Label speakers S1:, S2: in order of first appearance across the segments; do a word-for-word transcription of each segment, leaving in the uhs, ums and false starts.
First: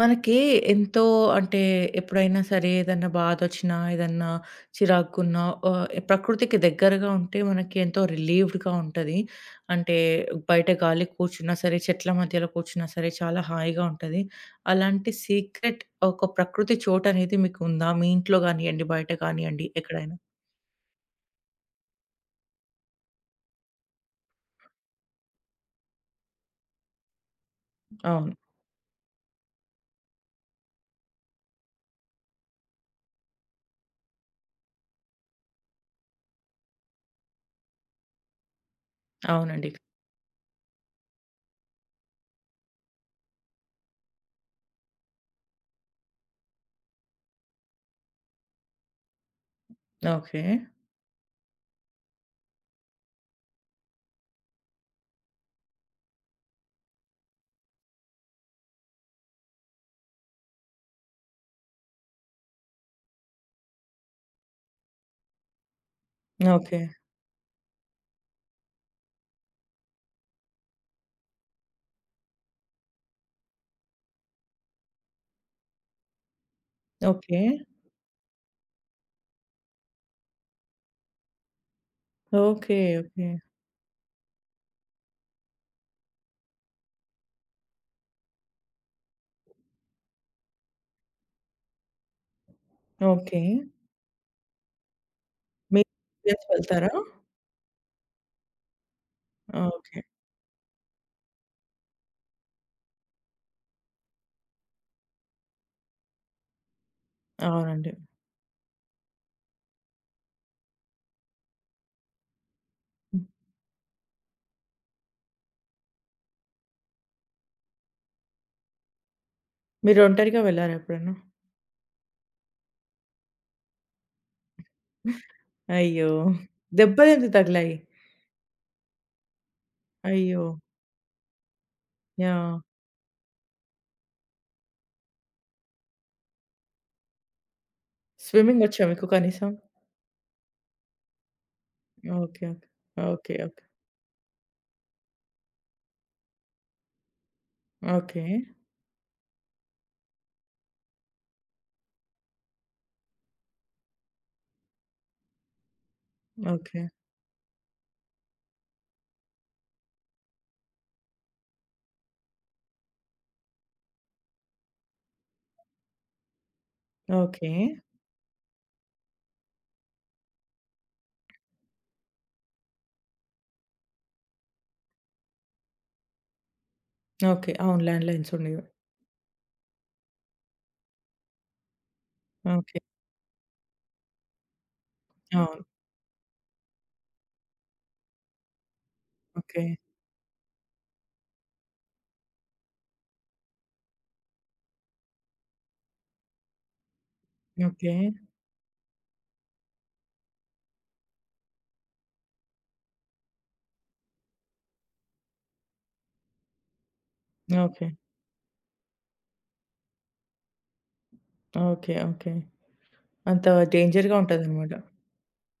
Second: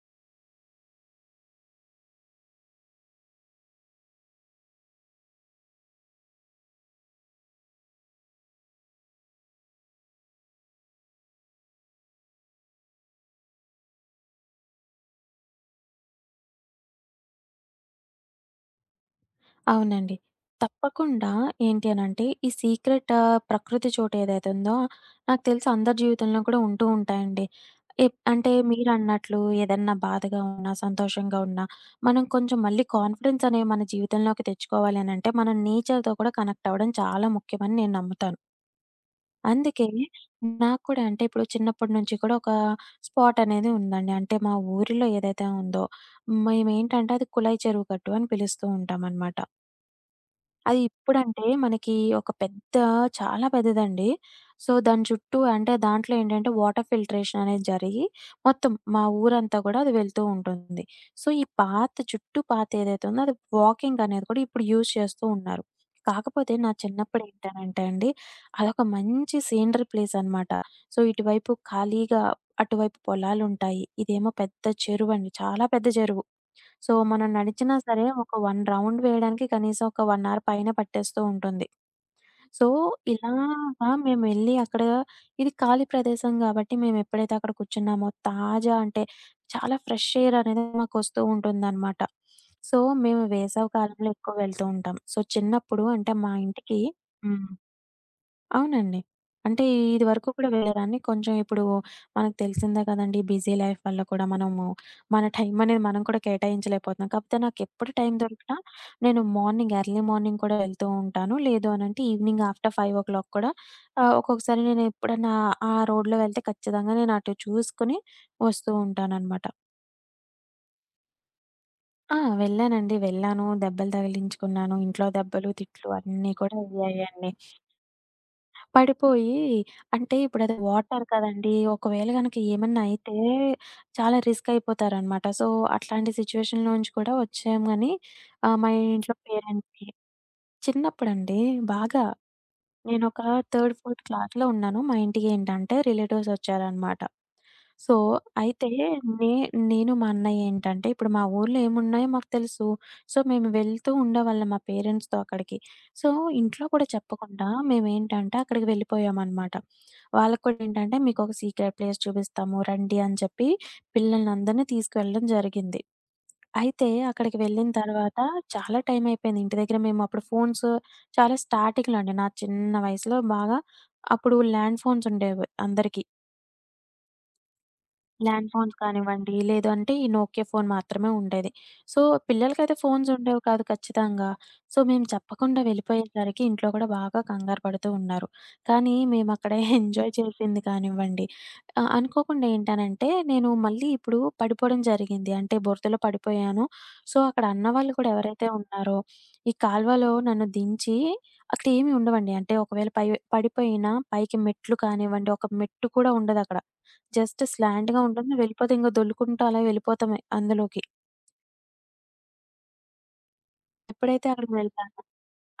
S1: మనకి ఎంతో అంటే ఎప్పుడైనా సరే ఏదన్నా బాధొచ్చినా, ఏదన్నా చిరాకున్నా ఆహ్, ప్రకృతికి దగ్గరగా ఉంటే మనకి ఎంతో రిలీవ్డ్‌గా ఉంటది. అంటే బయట గాలికి కూర్చున్నా సరే, చెట్ల మధ్యలో కూర్చున్నా సరే చాలా హాయిగా ఉంటది. అలాంటి సీక్రెట్ ఒక ప్రకృతి చోటనేది మీకుందా? మీ ఇంట్లో గానియ్యండి, బయట గానియ్యండి
S2: అవునండి.
S1: ఎక్కడైనా?
S2: తప్పకుండా ఏంటి అనంటే, ఈ సీక్రెట్ ఆహ్, ప్రకృతి చోటు ఏదైతే ఉందో, నాకు తెలిసి అందరి జీవితంలో కూడా ఉంటూ ఉంటాయండి. ఎప్
S1: అవును.
S2: అంటే మీరన్నట్లు ఏదన్నా బాధగా ఉన్నా, సంతోషంగా ఉన్నా, మనం కొంచెం మళ్ళీ కాన్ఫిడెన్స్ అనేవి మన జీవితంలోకి తెచ్చుకోవాలి అనంటే, మనం నేచర్‌తో కూడా కనెక్ట్ అవ్వడం చాలా ముఖ్యమని నేను నమ్ముతాను.
S1: అవునండి.
S2: అందుకే నాకు కూడా అంటే, ఇప్పుడు చిన్నప్పటి నుంచి కూడా ఒక స్పాట్ అనేది ఉందండి. అంటే మా ఊరిలో ఏదైతే ఉందో, మేమేంటంటే అది కుళాయి చెరువు గట్టు అని పిలుస్తూ ఉంటామనమాట.
S1: ఓకే.
S2: అది ఇప్పుడంటే మనకి ఒక పెద్ద చాలా పెద్దదండి. సో, దాని చుట్టూ అంటే దాంట్లో ఏంటంటే వాటర్ ఫిల్టరేషన్ అనేది జరిగి మొత్తం మా ఊరంతా గూడా అది వెళ్తూ ఉంటుంది. సో, ఈ పాత చుట్టూ పాత ఏదైతే ఉందో అది వాకింగ్ అనేది కూడా ఇప్పుడు యూజ్ చేస్తూ ఉన్నారు. కాకపోతే నా
S1: ఓకే.
S2: చిన్నప్పుడు ఏంటనంటే అండి అదొక మంచి సీనరీ ప్లేస్ అనమాట. సో, ఇటువైపు ఖాళీగా అటువైపు పొలాలుంటాయి. ఇదేమో పెద్ద చెరువండి. చాలా పెద్ద చెరువు. సో, మనం
S1: ఓకే.
S2: నడిచినా సరే ఒక ఒకటి రౌండ్ వేయడానికి కనీసం ఒక ఒకటి అవర్ పైనే పట్టేస్తూ ఉంటుంది. So,
S1: okay. ఓకే.
S2: ఇలాగా మేమెళ్లి అక్కడ ఇది ఖాళీ ప్రదేశం గాబట్టి మేమెప్పుడైతే అక్కడ కూర్చున్నామో తాజా అంటే చాలా ఫ్రెష్ ఎయిర్ అనేది మాకొస్తూ ఉంటుందనమాట. సో, మేము
S1: ఓకే.
S2: వేసవి కాలంలో ఎక్కువ వెళ్తూ ఉంటాం. సో, చిన్నప్పుడు అంటే మా
S1: మీరు
S2: ఇంటికి
S1: వెళ్తారా?
S2: హ్మ్. అవునండి. అంటే
S1: ఓకే.
S2: ఇదివరకు కూడా వెళ్ళేదాన్ని. కొంచెం ఇప్పుడు మనకు తెలిసిందే కదండీ! బిజీ లైఫ్ వల్ల కూడా మనము మన టైం అనేది మనం కూడా కేటాయించలేకపోతున్నాం. కాకపోతే
S1: అవునండి.
S2: నాకెప్పుడు టైం దొరికినా నేను మార్నింగ్, ఎర్లీ మార్నింగ్ కూడా వెళ్తూ ఉంటాను. లేదు అనంటే ఈవినింగ్ ఆఫ్టర్ ఐదు గంటలకి కూడా ఆహ్, ఒక్కొక్కసారి నేను ఎప్పుడన్నా ఆ రోడ్‌లో వెళ్తే ఖచ్చితంగా నేను అటు చూసుకొని వస్తూ ఉంటాననమాట.
S1: మీరు ఒంటరిగా వెళ్లారా ఎప్పుడన్నా?
S2: ఆ! వెళ్ళానండి. వెళ్ళాను. దెబ్బలు తగిలించుకున్నాను. ఇంట్లో దెబ్బలు, తిట్లు
S1: అయ్యో!
S2: అన్నీ కూడా అయ్యాయండి.
S1: దెబ్బలెందుకు తగిలాయి?
S2: పడిపోయి అంటే
S1: అయ్యో!
S2: ఇప్పుడది వాటర్ కదండీ! ఒకవేళ గనక
S1: యాహ్!
S2: ఏమన్నా అయితే చాలా రిస్క్ అయిపోతారనమాట. సో, అట్లాంటి సిట్యుయేషన్‌లో నుంచి కూడా వచ్చాం గానీ ఆహ్,
S1: స్విమ్మింగ్
S2: మా
S1: వచ్చా మీకు
S2: ఇంట్లో
S1: కనీసం?
S2: పేరెంట్స్‌కి చిన్నప్పుడండి బాగా.
S1: ఓకే.
S2: నేనొక
S1: ఓకే. ఓకే.
S2: థర్డ్, ఫోర్త్ క్లాస్‌లో ఉన్నాను. మా ఇంటికేంటంటే రిలేటివ్స్ వచ్చారనమాట.
S1: ఓకే.
S2: So,
S1: okay.
S2: అయితే నే నేను మా అన్నయ్య ఏంటంటే ఇప్పుడు మా ఊర్లో ఏమున్నాయో మాకు తెలుసు. సో, మేము వెళ్తూ ఉండేవాళ్ళం మా పేరెంట్స్‌తో అక్కడికి. సో, ఇంట్లో
S1: ఓకే.
S2: కూడా చెప్పకుండా మేమేంటంటే అక్కడికి వెళ్ళిపోయామనమాట. వాళ్ళకి కూడా ఏంటంటే మీకొక సీక్రెట్ ప్లేస్ చూపిస్తాము రండి అని చెప్పి పిల్లల్నందరిని తీసుకువెళ్ళడం జరిగింది. అయితే అక్కడికి
S1: ఓకే.
S2: వెళ్ళిన తర్వాత చాలా టైం అయిపోయింది. ఇంటి దగ్గర మేము అప్పుడు ఫోన్స్ చాలా స్టార్టింగ్‌లో అండి. నా చిన్న వయసులో బాగా అప్పుడు ల్యాండ్ ఫోన్స్ ఉండేవి అందరికీ.
S1: ఓకే. అవును. ల్యాండ్‌లైన్స్
S2: ల్యాండ్
S1: ఉండేవి.
S2: ఫోన్స్ కానివ్వండి, లేదు అంటే ఈ నోకియా ఫోన్ మాత్రమే ఉండేది. సో, పిల్లలకైతే
S1: ఓకే.
S2: ఫోన్స్ ఉండేవి కాదు ఖచ్చితంగా. సో, మేము
S1: అవును.
S2: చెప్పకుండా వెళ్ళిపోయేసరికి ఇంట్లో కూడా బాగా కంగారు పడుతూ ఉన్నారు. కానీ మేమక్కడ
S1: ఓకే.
S2: ఎంజాయ్ చేసింది కానివ్వండి, ఆహ్, అనుకోకుండా ఏంటనంటే నేను మళ్ళీ ఇప్పుడు పడిపోవడం జరిగింది. అంటే బురదలో పడిపోయాను. సో, అక్కడ
S1: ఓకే.
S2: అన్నవాళ్ళు కూడా ఎవరైతే ఉన్నారో, ఈ కాల్వలో నన్ను దించి అక్కడ ఏమి ఉండవండి. అంటే ఒకవేళ పై పడిపోయినా పైకి మెట్లు కానివ్వండి, ఒక మెట్టు కూడా ఉండదక్కడ. Just
S1: okay.
S2: స్లాంట్‌గా ఉంటుంది. వెళ్ళిపోతే ఇంక దొర్లుకుంటూ అలా వెళ్ళిపోతామే అందులోకి.
S1: ఓకే. ఓకే. అంత డేంజర్‌గా
S2: ఎప్పుడైతే అక్కడికి
S1: ఉంటదన్నమాట.
S2: వెళ్తానో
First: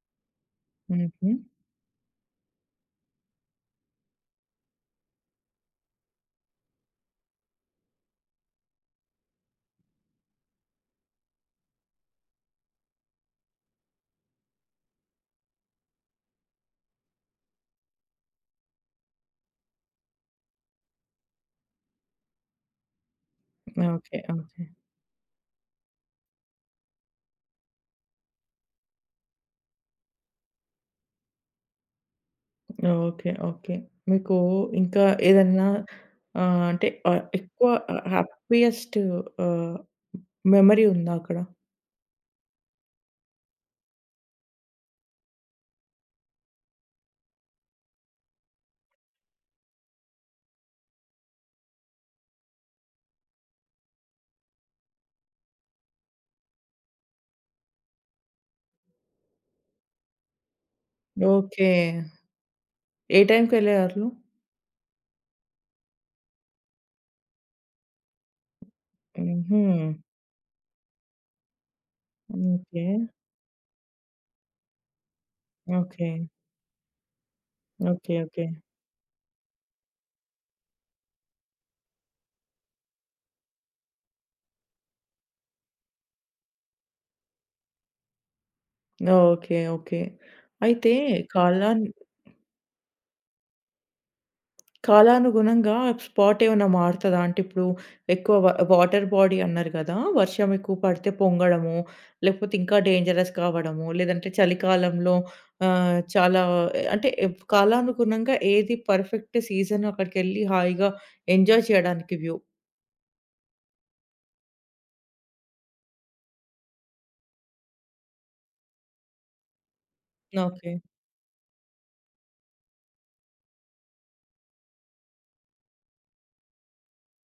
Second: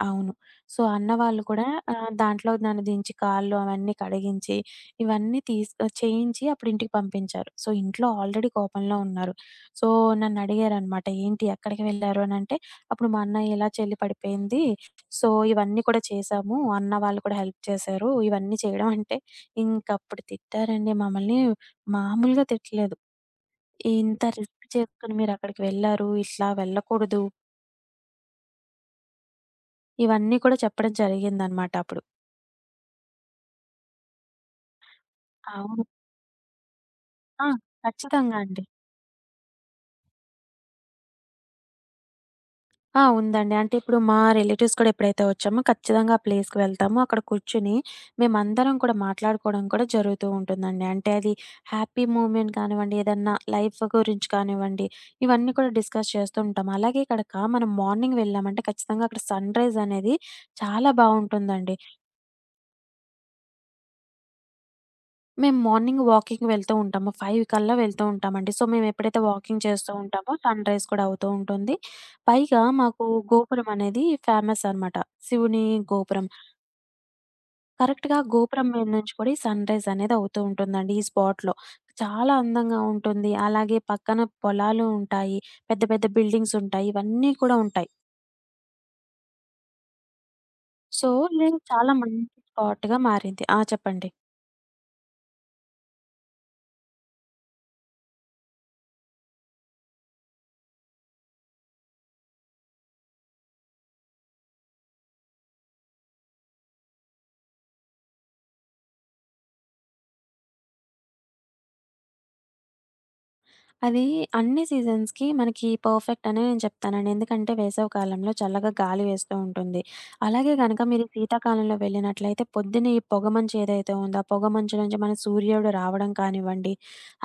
S2: అవును. సో, అన్న
S1: హుహు.
S2: వాళ్ళు కూడా ఆహ్, దాంట్లో నన్ను దించి కాళ్ళు అవన్నీ కడిగించి, ఇవన్నీ తీస్ ఆహ్, చేయించి అప్పుడు ఇంటికి పంపించారు. సో, ఇంట్లో ఆల్రెడీ కోపంలో ఉన్నారు. సో, నన్నడిగారనమాట. "ఏంటి ఎక్కడికి వెళ్లారు?" అనంటే, అప్పుడు మా అన్నయ్య ఇలా చెల్లి పడిపోయింది. సో, ఇవన్నీ కూడా చేశాము. అన్న వాళ్ళు కూడా హెల్ప్ చేశారు. ఇవన్నీ చేయడం అంటే ఇంకప్పుడు తిట్టారండి మమ్మల్ని. మామూలుగా తిట్టలేదు.
S1: ఓకే.
S2: ఇంత
S1: ఓకే.
S2: రిస్క్ చేసుకొని మీరక్కడికి వెళ్లారు. ఇట్లా వెళ్ళకూడదు. ఇవన్నీ కూడా చెప్పడం జరిగిందనమాట అప్పుడు.
S1: ఓకే. ఓకే. మీకు ఇంకా ఏదన్నా
S2: అవును.
S1: ఆహ్, అంటే ఆహ్,
S2: ఆ!
S1: ఎక్కువ ఆహ్,
S2: ఖచ్చితంగా అండి.
S1: హ్యాపీయెస్ట్ ఆహ్, మెమరీ ఉందా అక్కడ?
S2: ఆ! ఉందండి. అంటే ఇప్పుడు మా రిలేటివ్స్ కూడా ఎప్పుడైతే వచ్చామో ఖచ్చితంగా ఆ ప్లేస్‌కి వెళ్తాము. అక్కడ కూర్చొని మేమందరం కూడా మాట్లాడుకోవడం కూడా జరుగుతూ ఉంటుందండి. అంటే అది హ్యాపీ మూమెంట్ కానివ్వండి, ఏదన్నా లైఫ్ గురించి కానివ్వండి, ఇవన్నీ కూడా డిస్కస్ చేస్తూ ఉంటాం. అలాగే ఇక్కడక మనం మార్నింగ్ వెళ్ళామంటే ఖచ్చితంగా అక్కడ సన్‌రైజ్ అనేది చాలా
S1: ఓకే.
S2: బావుంటుందండి.
S1: ఏ టైంకెళ్ళేవాళ్ళు?
S2: మేము మార్నింగ్ వాకింగ్ వెళ్తూ ఉంటాము. ఐదు కల్లా వెళ్తూ ఉంటామండి. సో, మేమెప్పుడైతే
S1: హుహు.
S2: వాకింగ్ చేస్తూ ఉంటామో సన్‌రైజ్ కూడా అవుతూ ఉంటుంది. పైగా
S1: ఓకే.
S2: మాకు గోపురం అనేది ఫేమస్ అనమాట. శివుని
S1: ఓకే.
S2: గోపురం.
S1: ఓకే.
S2: కరెక్ట్‌గా
S1: ఓకే.
S2: గోపురం మీద నుంచి కూడా ఈ సన్‌రైజ్ అనేది అవుతూ ఉంటుందండి ఈ స్పాట్‌లో. చాలా అందంగా ఉంటుంది. అలాగే పక్కన పొలాలు ఉంటాయి. పెద్ద పెద్ద బిల్డింగ్స్ ఉంటాయి. ఇవన్నీ కూడా ఉంటాయి.
S1: ఓకే. ఓకే. అయితే
S2: సో, ఇది
S1: కాలాన్
S2: చాలా మంచి స్పాట్‌గా మారింది. ఆ! చెప్పండి.
S1: కాలానుగుణంగా స్పాట్ ఏమైనా మారుతదా? అంటే ఇప్పుడు ఎక్కువ వ వాటర్ బాడీ అన్నారు గదా! వర్షం ఎక్కువ పడితే పొంగడము, లేకపోతే ఇంకా డేంజరస్ కావడము, లేదంటే చలికాలంలో ఆహ్, చాలా అంటే ఎప్- కాలానుగుణంగా ఏది పర్ఫెక్ట్ సీజన్ అక్కడికెళ్ళి హాయిగా ఎంజాయ్ చేయడానికి వ్యూ.
S2: అది అన్ని సీజన్స్‌కి మనకి పర్ఫెక్ట్ అనే నేను చెప్తానండి. ఎందుకంటే వేసవి కాలంలో చల్లగా గాలి వేస్తూ ఉంటుంది. అలాగే
S1: ఓకే.
S2: గనక మీరు శీతాకాలంలో వెళ్ళినట్లయితే పొద్దున్నే ఈ పొగమంచు ఏదైతే ఉందో, ఆ పొగమంచు నుంచి మన సూర్యుడు రావడం కానివ్వండి,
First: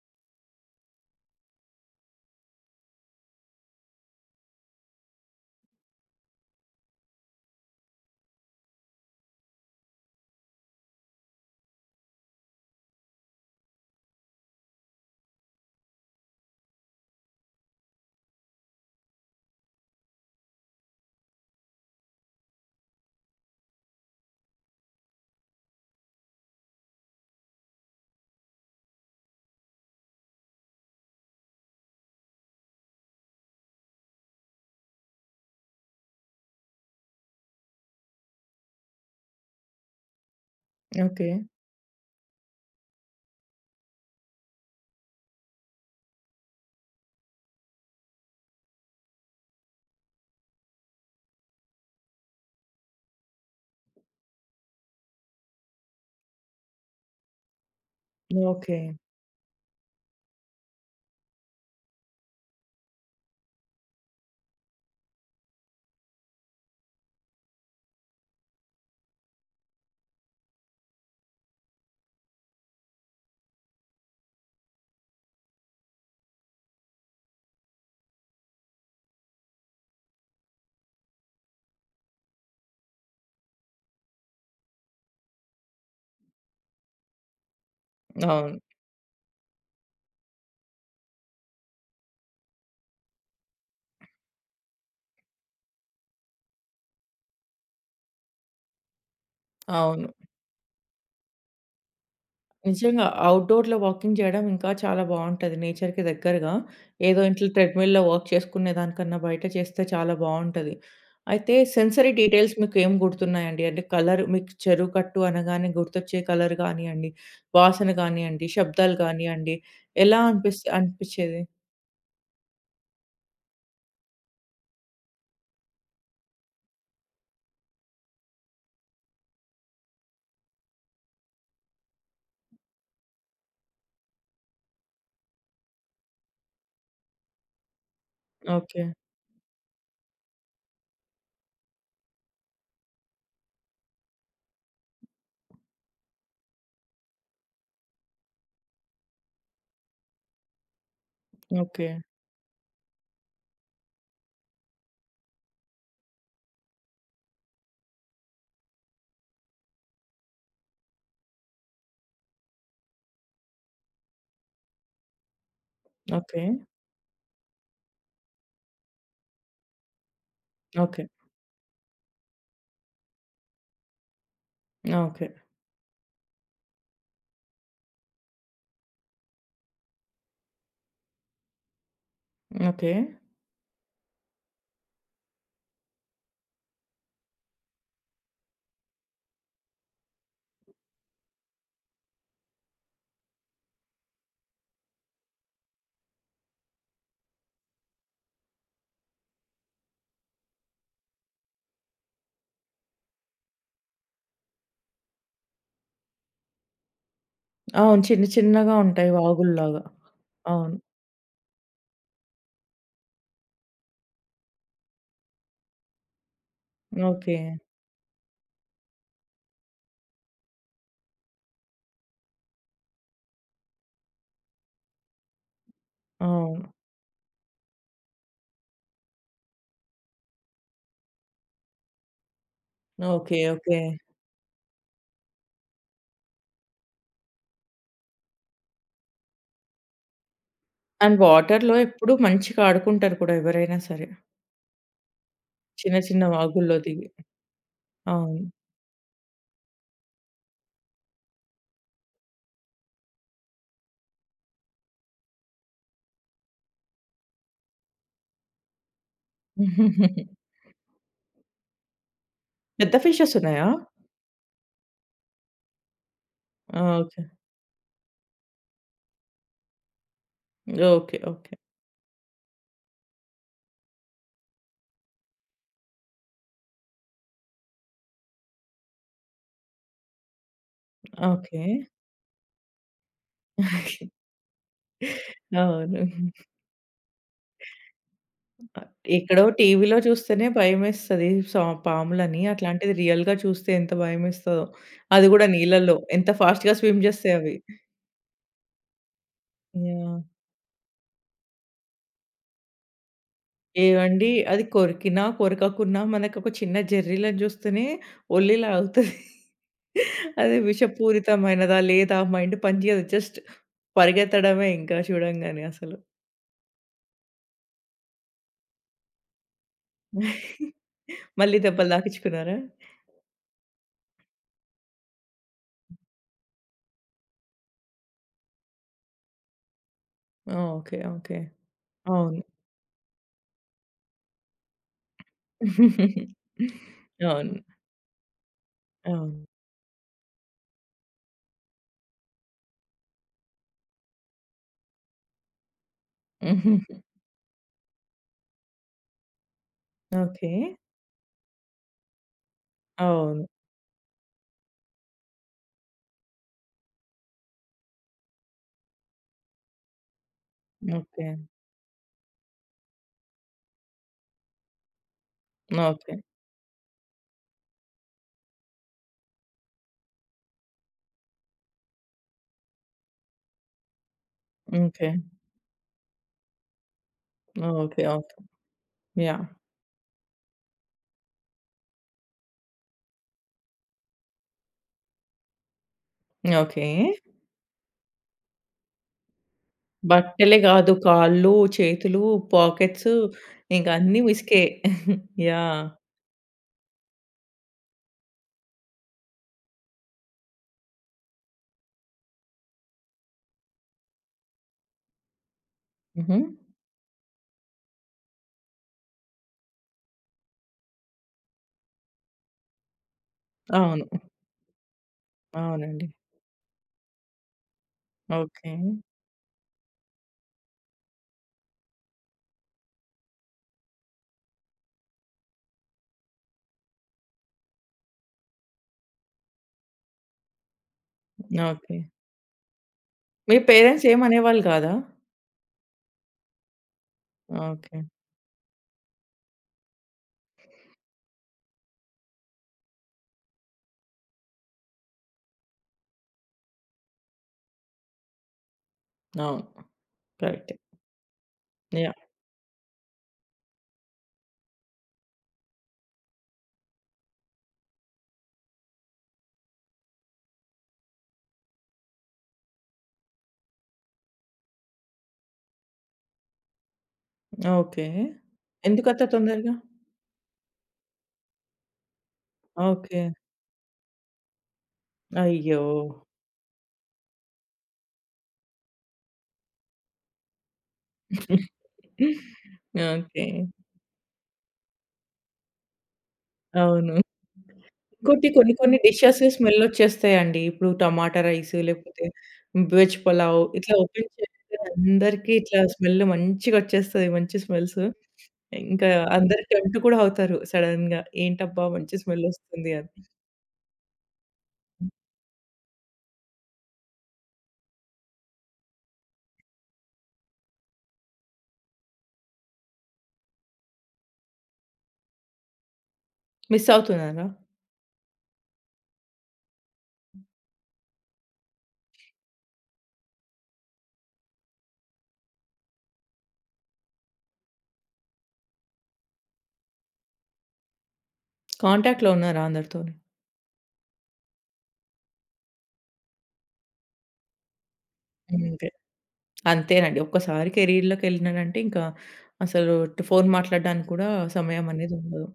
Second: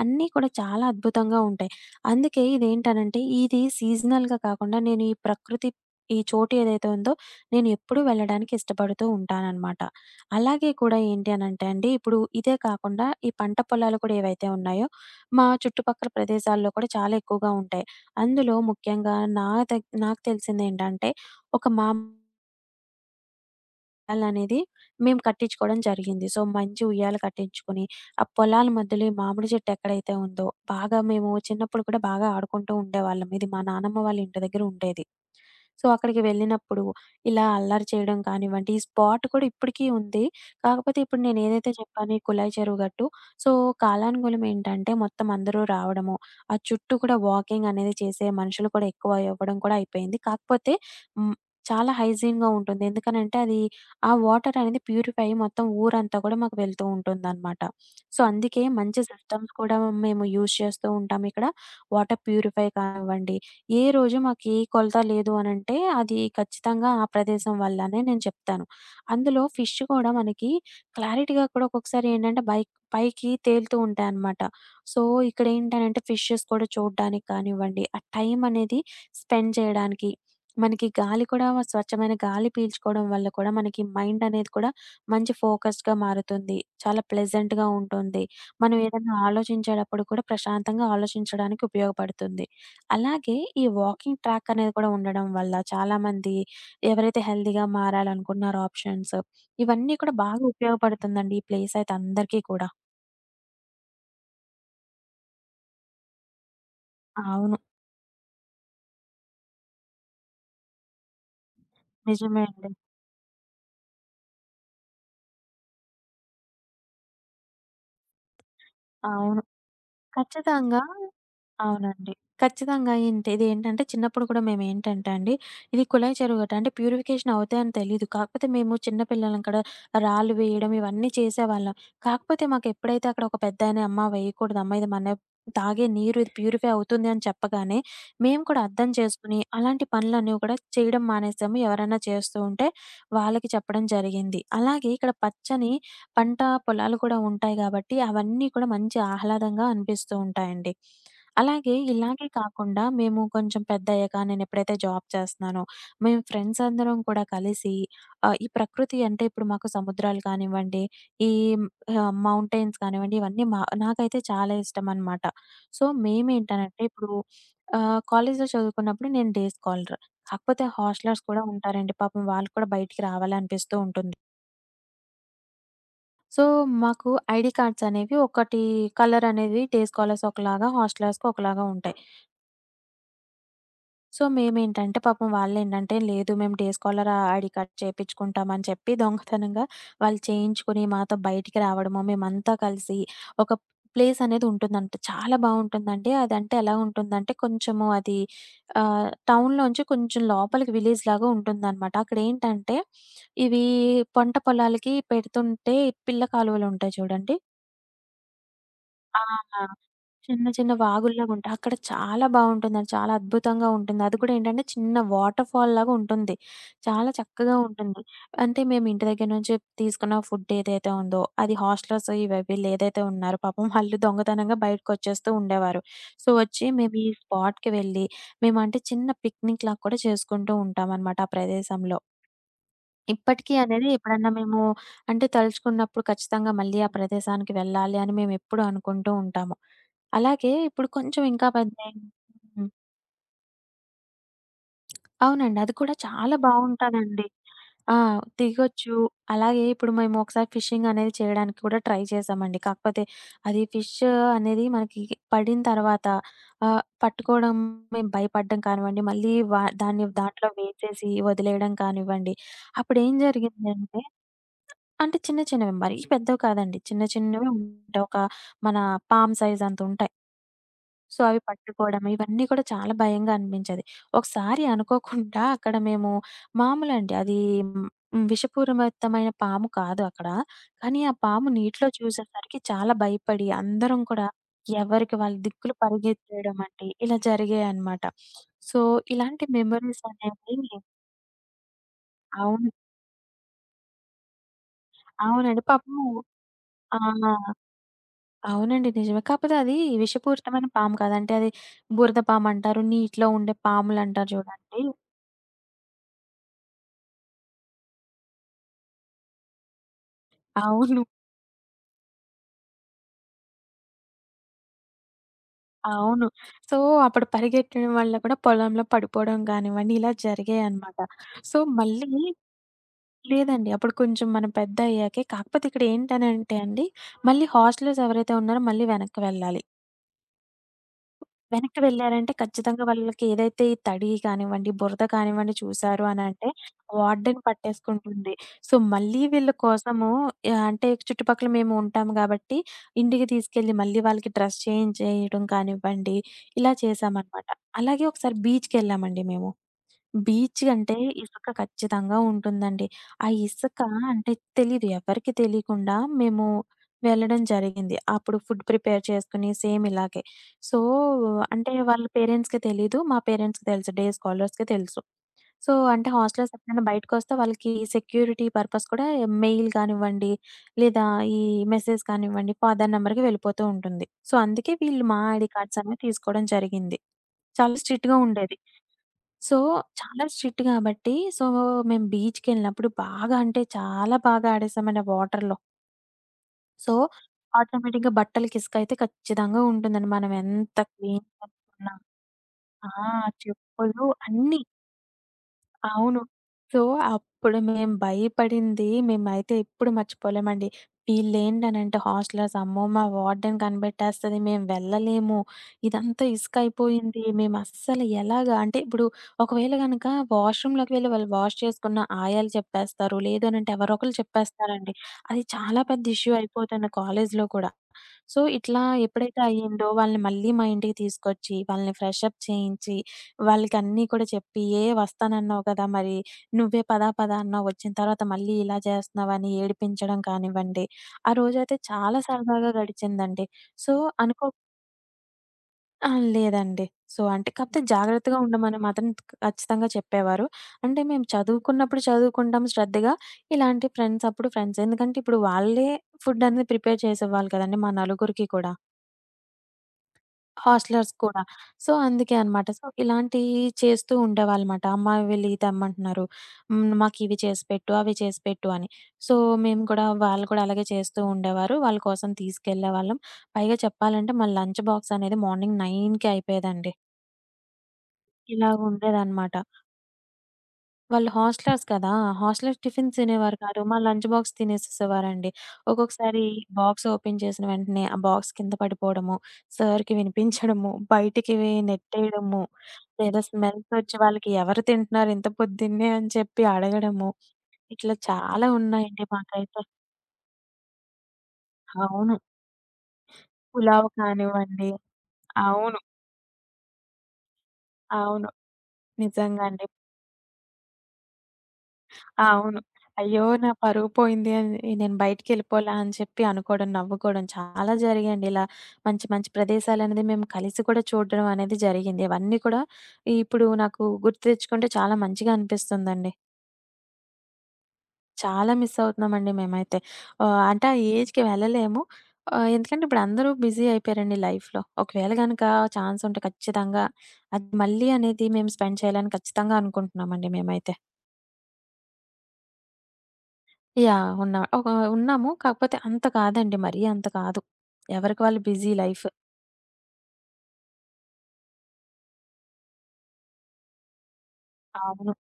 S2: అన్నీ కూడా చాలా అద్భుతంగా ఉంటాయి. అందుకే ఇదేంటనంటే ఇది సీజనల్‌గా కాకుండా నేను ఈ ప్రకృతి ఈ చోటు ఏదైతే ఉందో నేను ఎప్పుడూ వెళ్ళడానికి ఇష్టపడుతూ ఉంటాననమాట. అలాగే కూడా ఏంటి అనంటే అండి ఇప్పుడు ఇదే కాకుండా ఈ పంట పొలాలు కూడా ఏవైతే ఉన్నాయో మా చుట్టుపక్కల ప్రదేశాల్లో కూడా చాలా ఎక్కువగా ఉంటాయి. అందులో ముఖ్యంగా నా దగ్ నాకు తెలిసిందేంటంటే ఒక మా ఉయ్యాల అనేది మేము కట్టించుకోవడం జరిగింది. సో, మంచి ఉయ్యాల కట్టించుకొని, ఆ పొలాల మధ్యలో ఈ మామిడి చెట్టు ఎక్కడైతే ఉందో, బాగా మేము చిన్నప్పుడు కూడా బాగా ఆడుకుంటూ ఉండేవాళ్ళం. ఇది మా నానమ్మ వాళ్ళ ఇంటి దగ్గర ఉండేది. సో, అక్కడికి వెళ్ళినప్పుడు ఇలా అల్లరి చేయడం కానివ్వండి, ఈ స్పాట్ కూడా ఇప్పటికీ ఉంది. కాకపోతే ఇప్పుడు
S1: ఓకే.
S2: నేను ఏదైతే చెప్పానో ఈ కుళాయి చెరువు గట్టు. సో, కాలానుగుణం ఏంటంటే మొత్తం అందరూ రావడము, ఆ చుట్టూ కూడా వాకింగ్ అనేది చేసే మనుషులు కూడా ఎక్కువ అవ్వడం కూడా అయిపోయింది. కాకపోతే హ్మ్, చాలా హైజీన్‌గా ఉంటుంది. ఎందుకనంటే అది ఆ వాటర్ అనేది ప్యూరిఫై అయ్యి మొత్తం ఊరంతా కూడా మాకు వెళ్తూ ఉంటుందనమాట. సో, అందుకే
S1: ఓకే.
S2: మంచి సిస్టమ్స్ కూడా మేము యూజ్ చేస్తూ ఉంటాం ఇక్కడ. వాటర్ ప్యూరిఫై కానివ్వండి, ఏ రోజు మాకు ఏ కొలత లేదు అనంటే అది ఖచ్చితంగా ఆ ప్రదేశం వల్లనే నేను చెప్తాను. అందులో ఫిష్ కూడా మనకి క్లారిటీగా కూడా ఒక్కొక్కసారి ఏంటంటే బై పైకి తేలుతూ ఉంటాయనమాట. సో, ఇక్కడేంటనంటే ఫిషెస్ కూడా చూడడానికి కానివ్వండి, ఆ టైం అనేది స్పెండ్ చేయడానికి మనకి గాలి కూడా వ- స్వచ్ఛమైన గాలి పీల్చుకోవడం వల్ల కూడా మనకి మైండ్ అనేది కూడా మంచి ఫోకస్డ్‌గా మారుతుంది. చాలా ప్లెజెంట్‌గా ఉంటుంది.
S1: అవును.
S2: మనం ఏదైనా ఆలోచించేటప్పుడు కూడా ప్రశాంతంగా ఆలోచించడానికి ఉపయోగపడుతుంది. అలాగే ఈ వాకింగ్ ట్రాక్ అనేది కూడా ఉండడం వల్ల చాలామంది ఎవరైతే హెల్తీగా మారాలనుకుంటున్నారో ఆప్షన్స్ ఇవన్నీ
S1: అవును.
S2: కూడా బాగా ఉపయోగపడుతుందండి. ఈ ప్లేస్ అయితే అందరికీ కూడా.
S1: నిజంగా. అవుట్‌డోర్‌లో వాకింగ్ జేయడం ఇంకా చాలా బావుంటది. నేచర్‌కి దగ్గరగా. ఏదో ఇంట్లో
S2: అవును.
S1: ట్రెడ్‌మిల్‌లో వాక్ చేసుకునే దానికన్నా బయట చేస్తే చాలా బావుంటది. అయితే సెన్సరీ
S2: నిజమే
S1: డీటెయిల్స్
S2: అండి.
S1: మీకేం గుర్తున్నాయండి? అంటే కలర్ మీకు చెరుగట్టు అనగానే గుర్తొచ్చే కలర్ గానియండి, వాసన గానియండి, శబ్దాలు
S2: అవును.
S1: గానియండి ఎలా అనిపిస్
S2: ఖచ్చితంగా
S1: అనిపిచ్చేది?
S2: అవునండి. ఖచ్చితంగా ఇంతే. ఇదేంటంటే చిన్నప్పుడు కూడా మేమేంటంటే అండి, ఇది కుళాయి చెరువు గట్టా అంటే ప్యూరిఫికేషన్ అవుతాయని తెలీదు. కాకపోతే మేము చిన్న పిల్లలం కదా! రాళ్ళు వేయడం ఇవన్నీ చేసేవాళ్ళం. కాకపోతే మాకెప్పుడైతే అక్కడ ఒక పెద్దాయన "అమ్మా! వేయకూడదమ్మా! ఇది మన తాగే నీరు ఇది ప్యూరిఫై అవుతుంది" అని చెప్పగానే, మేము కూడా
S1: ఓకే.
S2: అర్థం చేసుకొని అలాంటి పనులనేవి కూడా చేయడం మానేసాము. ఎవరైనా చేస్తూ ఉంటే వాళ్ళకి చెప్పడం జరిగింది. అలాగే ఇక్కడ పచ్చని పంట పొలాలు కూడా ఉంటాయి గాబట్టి అవన్నీ కూడా మంచి ఆహ్లాదంగా అనిపిస్తూ ఉంటాయండి. అలాగే
S1: ఓకే.
S2: ఇలాగే కాకుండా మేము కొంచెం పెద్దయ్యాక నేనెప్పుడైతే జాబ్ చేస్తున్నానో, మేము ఫ్రెండ్స్ అందరం కూడా కలిసి ఆహ్, ఈ ప్రకృతి అంటే ఇప్పుడు మాకు సముద్రాలు కానివ్వండి, ఈ ఆహ్, మౌంటైన్స్ కానివ్వండి, ఇవన్నీ మా నాకైతే చాలా ఇష్టమనమాట. So,
S1: okay.
S2: మేమేంటనంటే ఇప్పుడు ఆహ్, కాలేజ్‌లో చదువుకున్నప్పుడు నేను డే స్కాలర్. కాకపోతే
S1: ఓకే.
S2: హాస్టలర్స్ కూడా ఉంటారండి. పాపం వాళ్ళు కూడా బయటికి రావాలనిపిస్తూ ఉంటుంది.
S1: ఓకే.
S2: సో, మాకు ఐడీ కార్డ్స్ అనేవి ఒకటి కలర్ అనేది డే స్కాలర్స్ ఒకలాగా, హాస్టలర్స్‌కి ఒకలాగా ఉంటాయి.
S1: ఓకే.
S2: సో, మేమేంటంటే పాపం వాళ్ళేంటంటే, లేదు మేము డే స్కాలర్ ఐడీ కార్డ్ చేపిచ్చుకుంటామని చెప్పి దొంగతనంగా వాళ్ళు చేయించుకొని మాతో బయటికి రావడము, మేమంతా కలిసి ఒక ప్లేస్ అనేది ఉంటుందంట. చాలా బావుంటుందండి. అదంటే ఎలా ఉంటుందంటే కొంచెము అది ఆహ్, టౌన్‌లోంచి కొంచెం లోపలికి విలేజ్‌లాగా ఉంటుందనమాట. అక్కడేంటంటే ఇవి పంట పొలాలకి పెడుతుంటే, పిల్ల కాలువలుంటాయి చూడండి.
S1: అవును. చిన్న చిన్నగా ఉంటాయి
S2: ఆ!
S1: వాగుల్లాగా.
S2: చిన్న చిన్న
S1: అవును.
S2: వాగుల్లాగుంటాయి. అక్కడ చాలా బావుంటుందండి. చాలా అద్భుతంగా ఉంటుంది. అది కూడా ఏంటంటే చిన్న వాటర్ ఫాల్ లాగా ఉంటుంది. చాలా
S1: ఓకే.
S2: చక్కగా ఉంటుంది. అంటే మేము ఇంటి దగ్గర నుంచి తీసుకున్న ఫుడ్ ఏదైతే ఉందో అది హాస్టలర్స్ ఇవి వీళ్ళు ఏదైతే ఉన్నారో పాపం వాళ్ళు దొంగతనంగా బయటకొచ్చేస్తూ ఉండేవారు. సో,
S1: అవును.
S2: వచ్చి మేము ఈ స్పాట్‌కి వెళ్ళి మేమంటే చిన్న పిక్నిక్‌లాగా కూడా చేసుకుంటూ ఉంటామనమాట ఆ ప్రదేశంలో.
S1: ఓకే.
S2: ఇప్పటికి
S1: ఓకే.
S2: అనేది ఎప్పుడన్నా మేము అంటే తలుచుకున్నప్పుడు ఖచ్చితంగా మళ్ళీ ఆ ప్రదేశానికి వెళ్ళాలి అని మేమెప్పుడూ అనుకుంటూ ఉంటాము. అలాగే ఇప్పుడు
S1: అండ్
S2: కొంచెం ఇంకా
S1: వాటర్‌లో
S2: పెద్దయి హ్మ్.
S1: ఎప్పుడు మంచిగా ఆడుకుంటారు కూడా ఎవరైనా సరే.
S2: అవునండి. అది కూడా
S1: చిన్న చిన్న
S2: చాలా
S1: వాగుల్లో దిగి.
S2: బావుంటాదండి. ఆ!
S1: అవును.
S2: దిగొచ్చు. అలాగే ఇప్పుడు మేము ఒకసారి ఫిషింగ్ అనేది చేయడానికి కూడా ట్రై చేశామండి. కాకపోతే అది ఫిష్ అనేది మనకి పడిన తర్వాత ఆహ్, పట్టుకోవడం మేము భయపడడం కానివ్వండి, మళ్ళీ వా దాన్ని దాంట్లో వేసేసి వదిలేయడం కానివ్వండి.
S1: పెద్ద
S2: అప్పుడేం
S1: ఫిషెస్ ఉన్నాయా?
S2: జరిగిందంటే అంటే చిన్న చిన్నవి. మరీ పెద్దవి కాదండి.
S1: ఆ!
S2: చిన్న
S1: ఓకే.
S2: చిన్నవే ఉంటాయి. ఒక మన పామ్ సైజ్ అంతుంటాయి.
S1: ఓకే.
S2: సో, అవి
S1: ఓకే.
S2: పట్టుకోవడం ఇవన్నీ కూడా చాలా భయంగా అనిపించేది. ఒకసారి అనుకోకుండా అక్కడ మేము మామూలండి. అది హ్మ్, విషపూరితమైన పాము కాదు అక్కడ. కానీ ఆ పాము
S1: ఓకే.
S2: నీటిలో చూసేసరికి చాలా భయపడి అందరం కూడా ఎవరికి వాళ్ళ దిక్కులు
S1: అవును.
S2: పరిగెత్తేయడం అండి. ఇలా జరిగాయన్నమాట. సో,
S1: ఎక్కడో
S2: ఇలాంటి
S1: టీవీలో
S2: మెమోరీస్
S1: చూస్తేనే
S2: అనేవి
S1: భయమేస్తది సా పాములని.
S2: అవును.
S1: అట్లాంటిది రియల్‌గా చూస్తే ఎంత భయమేస్తదో. అది కూడా
S2: అవునండి.
S1: నీళ్ళలో.
S2: పాపము
S1: ఎంత ఫాస్ట్‌గా
S2: ఆ!
S1: స్విమ్ చేస్తాయి అవి.
S2: అవునండి. నిజమే. కాకపోతే అది
S1: యాహ్!
S2: విషపూరితమైన పాము కాదు. అంటే అది బురద పామంటారు. నీటిలో ఉండే
S1: ఏవండీ
S2: పాములంటారు
S1: అది
S2: చూడండి.
S1: కొరికినా, కొరకకున్నా మనకొక చిన్న జెర్రీలను చూస్తేనే ఒల్లిలా అవుతది. అది
S2: అవును.
S1: విషపూరితమైనదా? లేదా? మైండ్ పని చేయదు. జస్ట్ పరిగెత్తడమే ఇంకా చూడంగానే అసలు.
S2: అవును. సో, అప్పుడు పరిగెట్టడం వల్ల కూడా పొలంలో పడిపోవడం గానివ్వండి, ఇలా జరిగాయనమాట.
S1: మళ్ళీ
S2: సో,
S1: దెబ్బలు
S2: మళ్ళీ
S1: తాకిచ్చుకున్నారా?
S2: లేదండి. అప్పుడు కొంచెం మనం పెద్దయ్యాకే కాకపోతే ఇక్కడ ఏంటనంటే అండి, మళ్ళీ హాస్టలర్స్ ఎవరైతే ఉన్నారో మళ్ళీ వెనక్కి వెళ్ళాలి.
S1: ఆ! ఓకే. ఓకే.
S2: వెనక్కి వెళ్లారంటే
S1: అవును.
S2: ఖచ్చితంగా వాళ్ళకి ఏదైతే ఈ తడి కానివ్వండి, బురద కానివ్వండి చూసారు అనంటే వార్డెన్
S1: అవును.
S2: పట్టేసుకుంటుంది. సో, మళ్ళీ
S1: అవును.
S2: వీళ్ళ కోసము యాహ్, అంటే చుట్టుపక్కల మేము ఉంటాం గాబట్టి, ఇంటికి తీసుకెళ్ళి మళ్ళీ వాళ్ళకి డ్రెస్ చేంజ్ చేయడం కానివ్వండి, ఇలా చేశామనమాట. అలాగే ఒకసారి బీచ్‌కెళ్ళామండి మేము.
S1: ఓకే.
S2: బీచ్ అంటే ఇసుక ఖచ్చితంగా ఉంటుందండి. ఆ
S1: అవును.
S2: ఇసుక అంటే తెలీదు. ఎవరికీ తెలీకుండా మేము వెళ్ళడం జరిగింది. అప్పుడు ఫుడ్ ప్రిపేర్ చేసుకొని సేమ్ ఇలాగే. So,
S1: okay.
S2: అంటే వాళ్ళ పేరెంట్స్‌కి తెలీదు. మా పేరెంట్స్‌కి తెలుసు. డే స్కాలర్స్‌కి తెలుసు. సో, అంటే
S1: ఓకే.
S2: హాస్టల్స్ ఎప్పుడైనా బయటకొస్తే వాళ్ళకి సెక్యూరిటీ పర్పస్ కూడా మెయిల్ కానివ్వండి, లేదా ఈ మెసేజ్ కానివ్వండి, ఫాదర్ నంబర్‌కి వెళ్ళిపోతూ ఉంటుంది. సో, అందుకే వీళ్ళు
S1: ఓకే.
S2: మా ఐడీ కార్డ్స్ అనేవి తీసుకోవడం జరిగింది. చాలా
S1: ఓకే.
S2: స్ట్రిక్ట్‌గా
S1: ఓకే.
S2: ఉండేది.
S1: యాహ్!
S2: సో, చాలా స్ట్రిక్ట్ గాబట్టి, సో, మేము బీచ్‌కెళ్ళినప్పుడు బాగా అంటే చాలా బాగా ఆడేసామండి ఆ వాటర్‌లో.
S1: ఓకే.
S2: సో, ఆటోమేటిక్‌గా బట్టలకి ఇసుకైతే ఖచ్చితంగా ఉంటుందండి. మనం
S1: బట్టలే
S2: ఎంత
S1: గాదు
S2: క్లీన్
S1: కాళ్ళు,
S2: చేసుకున్నా
S1: చేతులు,
S2: ఆ!
S1: పాకెట్స్ ఇంక
S2: చెప్పులు
S1: అన్నీ
S2: అన్నీ.
S1: మిస్కే. యాహ్!
S2: అవును. సో, అప్పుడు మేము భయపడింది మేమైతే ఎప్పుడు మర్చిపోలేమండి. వీళ్ళేంటనంటే హాస్టలర్స్ అమ్మో! మా వార్డెన్ కనిపెట్టేస్తది. మేము వెళ్ళలేము. ఇదంతా
S1: హుహు.
S2: ఇసుకయిపోయింది. మేమస్సలు ఎలాగా అంటే ఇప్పుడు ఒకవేళ గనక వాష్‌రూమ్‌లోకి వెళ్లి వాళ్ళు వాష్ చేసుకున్న ఆయాలు చెప్పేస్తారు. లేదు అనంటే ఎవరో
S1: అవును.
S2: ఒకళ్ళు చెప్పేస్తారండి. అది చాలా పెద్ద
S1: అవునండి.
S2: ఇష్యూ అయిపోతుంది కాలేజీలో కూడా. So,
S1: okay.
S2: ఇట్లా ఎప్పుడైతే అయిందో వాళ్ళని మళ్ళీ మా ఇంటికి తీసుకొచ్చి, వాళ్ళని ఫ్రెష్ అప్ చేయించి, వాళ్ళకన్నీ కూడా చెప్పి, "ఏ వస్తానన్నావు కదా! మరి నువ్వే పదా పదా అన్నావు. వచ్చిన తర్వాత మళ్ళీ ఇలా చేస్తున్నావని" ఏడిపించడం కానివ్వండి, ఆ రోజైతే
S1: ఓకే.
S2: చాలా సరదాగా గడిచిందండి.
S1: మీ
S2: సో,
S1: పేరెంట్స్
S2: అనుకో
S1: ఏమనేవాళ్ళు కాదా?
S2: ఆ! లేదండి. సో, అంటే కాపోతే
S1: ఓకే.
S2: జాగ్రత్తగా ఉండమని మాత్రం ఖచ్చితంగా చెప్పేవారు. అంటే మేము చదువుకున్నప్పుడు చదువుకుంటాం శ్రద్ధగా. ఇలాంటి ఫ్రెండ్స్ అప్పుడు ఫ్రెండ్స్. ఎందుకంటే ఇప్పుడు వాళ్ళే ఫుడ్ అనేది ప్రిపేర్ చేసేవాళ్ళు కదండీ! మా నలుగురికి కూడా.
S1: అవును. కరెక్టే.
S2: హాస్టలర్స్ కూడా. So,
S1: yeah!
S2: అందుకే అన్నమాట. సో, ఇలాంటియి చేస్తూ ఉండేవాళ్ళమాట. అమ్మ వీళ్ళు ఇయి తెమ్మంటున్నారు. హ్మ్. మాకివి చేసి పెట్టు, అవి చేసి పెట్టు అని. సో, మేము కూడా వాళ్ళు కూడా అలాగే చేస్తూ ఉండేవారు. వాళ్ళ కోసం తీసుకెళ్ళేవాళ్ళం. పైగా చెప్పాలంటే మా లంచ్ బాక్స్ అనేది మార్నింగ్ తొమ్మిదికి అయిపోయేదండి.
S1: ఓకే.
S2: ఇలా
S1: ఎందుకంత
S2: ఉండేదన్నమాట.
S1: తొందరగా?
S2: వాళ్ళు హాస్టలర్స్ కదా! Hostellers tiffins
S1: okay.
S2: తినేవారు కాదు. మా లంచ్ బాక్స్ తినేసేసేవారండి.
S1: అయ్యో!
S2: ఒక్కొక్కసారి బాక్స్ ఓపెన్ చేసిన వెంటనే ఆ బాక్స్ కింద పడిపోవడము, సార్‌కి వినిపించడము, బయటికి నెట్టేయడము, లేదా
S1: ఓకే.
S2: స్మెల్స్ వచ్చి వాళ్ళకి ఎవరు తింటున్నారు ఇంత పొద్దున్నే అని చెప్పి
S1: అవును.
S2: అడగడము, ఇట్లా
S1: ఇంకోటి
S2: చాలా
S1: కొన్ని కొన్ని
S2: ఉన్నాయండి
S1: డిషెస్
S2: మాకైతే.
S1: స్మెల్లొచ్చేస్తాయండి. ఇప్పుడు టమాటా రైస్ లేకపోతే
S2: అవును.
S1: వెజ్ పులావ్ ఇట్లా
S2: పులావ్
S1: ఓపెన్ చేస్తే
S2: కానివ్వండి.
S1: అందరికీ ఇట్లా
S2: అవును.
S1: స్మెల్ మంచిగొచ్చేస్తది. మంచి స్మెల్స్.
S2: అవును.
S1: ఇంకా అందరూ
S2: నిజంగా అండి.
S1: టెంప్ట్ కూడా అవుతారు సడెన్‌గా. ఏంటబ్బా! మంచి
S2: అవును.
S1: స్మెల్లొస్తుంది అని.
S2: అయ్యో! నా పరువు పోయింది అని నేను బయటికెళ్ళిపోలా అని చెప్పి అనుకోవడం, నవ్వుకోవడం చాలా జరిగాయండి. ఇలా మంచి మంచి ప్రదేశాలనేది మేము కలిసి కూడా చూడడం అనేది జరిగింది. ఇవన్నీ కూడా ఇప్పుడు నాకు గుర్తు తెచ్చుకుంటే చాలా మంచిగా అనిపిస్తుందండి.
S1: మిస్ అవుతున్నారా?
S2: చాలా మిస్ అవుతున్నామండి మేమైతే. ఆహ్, అంటే ఆ ఏజ్‌కి వెళ్ళలేము. ఆహ్, ఎందుకంటే ఇప్పుడు అందరూ బిజీ అయిపోయారండి లైఫ్‌లో. ఒకవేళ గనక ఛాన్స్ ఉంటే ఖచ్చితంగా అది మళ్ళీ అనేది మేము స్పెండ్ చేయాలని ఖచ్చితంగా అనుకుంటున్నామండి మేమైతే.
S1: కాంటాక్ట్‌లో ఉన్నారా అందరితోని?
S2: యాహ్! ఉన్నా ఒక ఉన్నాము. కాకపోతే అంత కాదండి. మరీ అంత కాదు. ఎవరికి వాళ్ళు
S1: అంతే.
S2: Busy life.
S1: అంతేనండి. ఒక్కసారి కెరీర్‌లోకెళ్ళినానంటే ఇంకా అసలు ఫోను మాట్లాడడానికి కూడా సమయం అనేది
S2: అవును.
S1: ఉండదు.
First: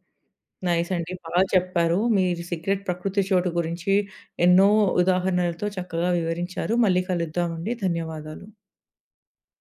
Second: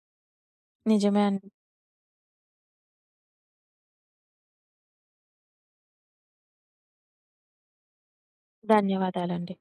S1: నైస్ అండి.
S2: నిజమే
S1: బాగా
S2: అండి.
S1: చెప్పారు. మీ సీక్రెట్ ప్రకృతి చోటు గురించి ఎన్నో ఉదాహరణలతో చక్కగా వివరించారు. మళ్ళీ కలుద్దామండి. ధన్యవాదాలు.
S2: ధన్యవాదాలండి.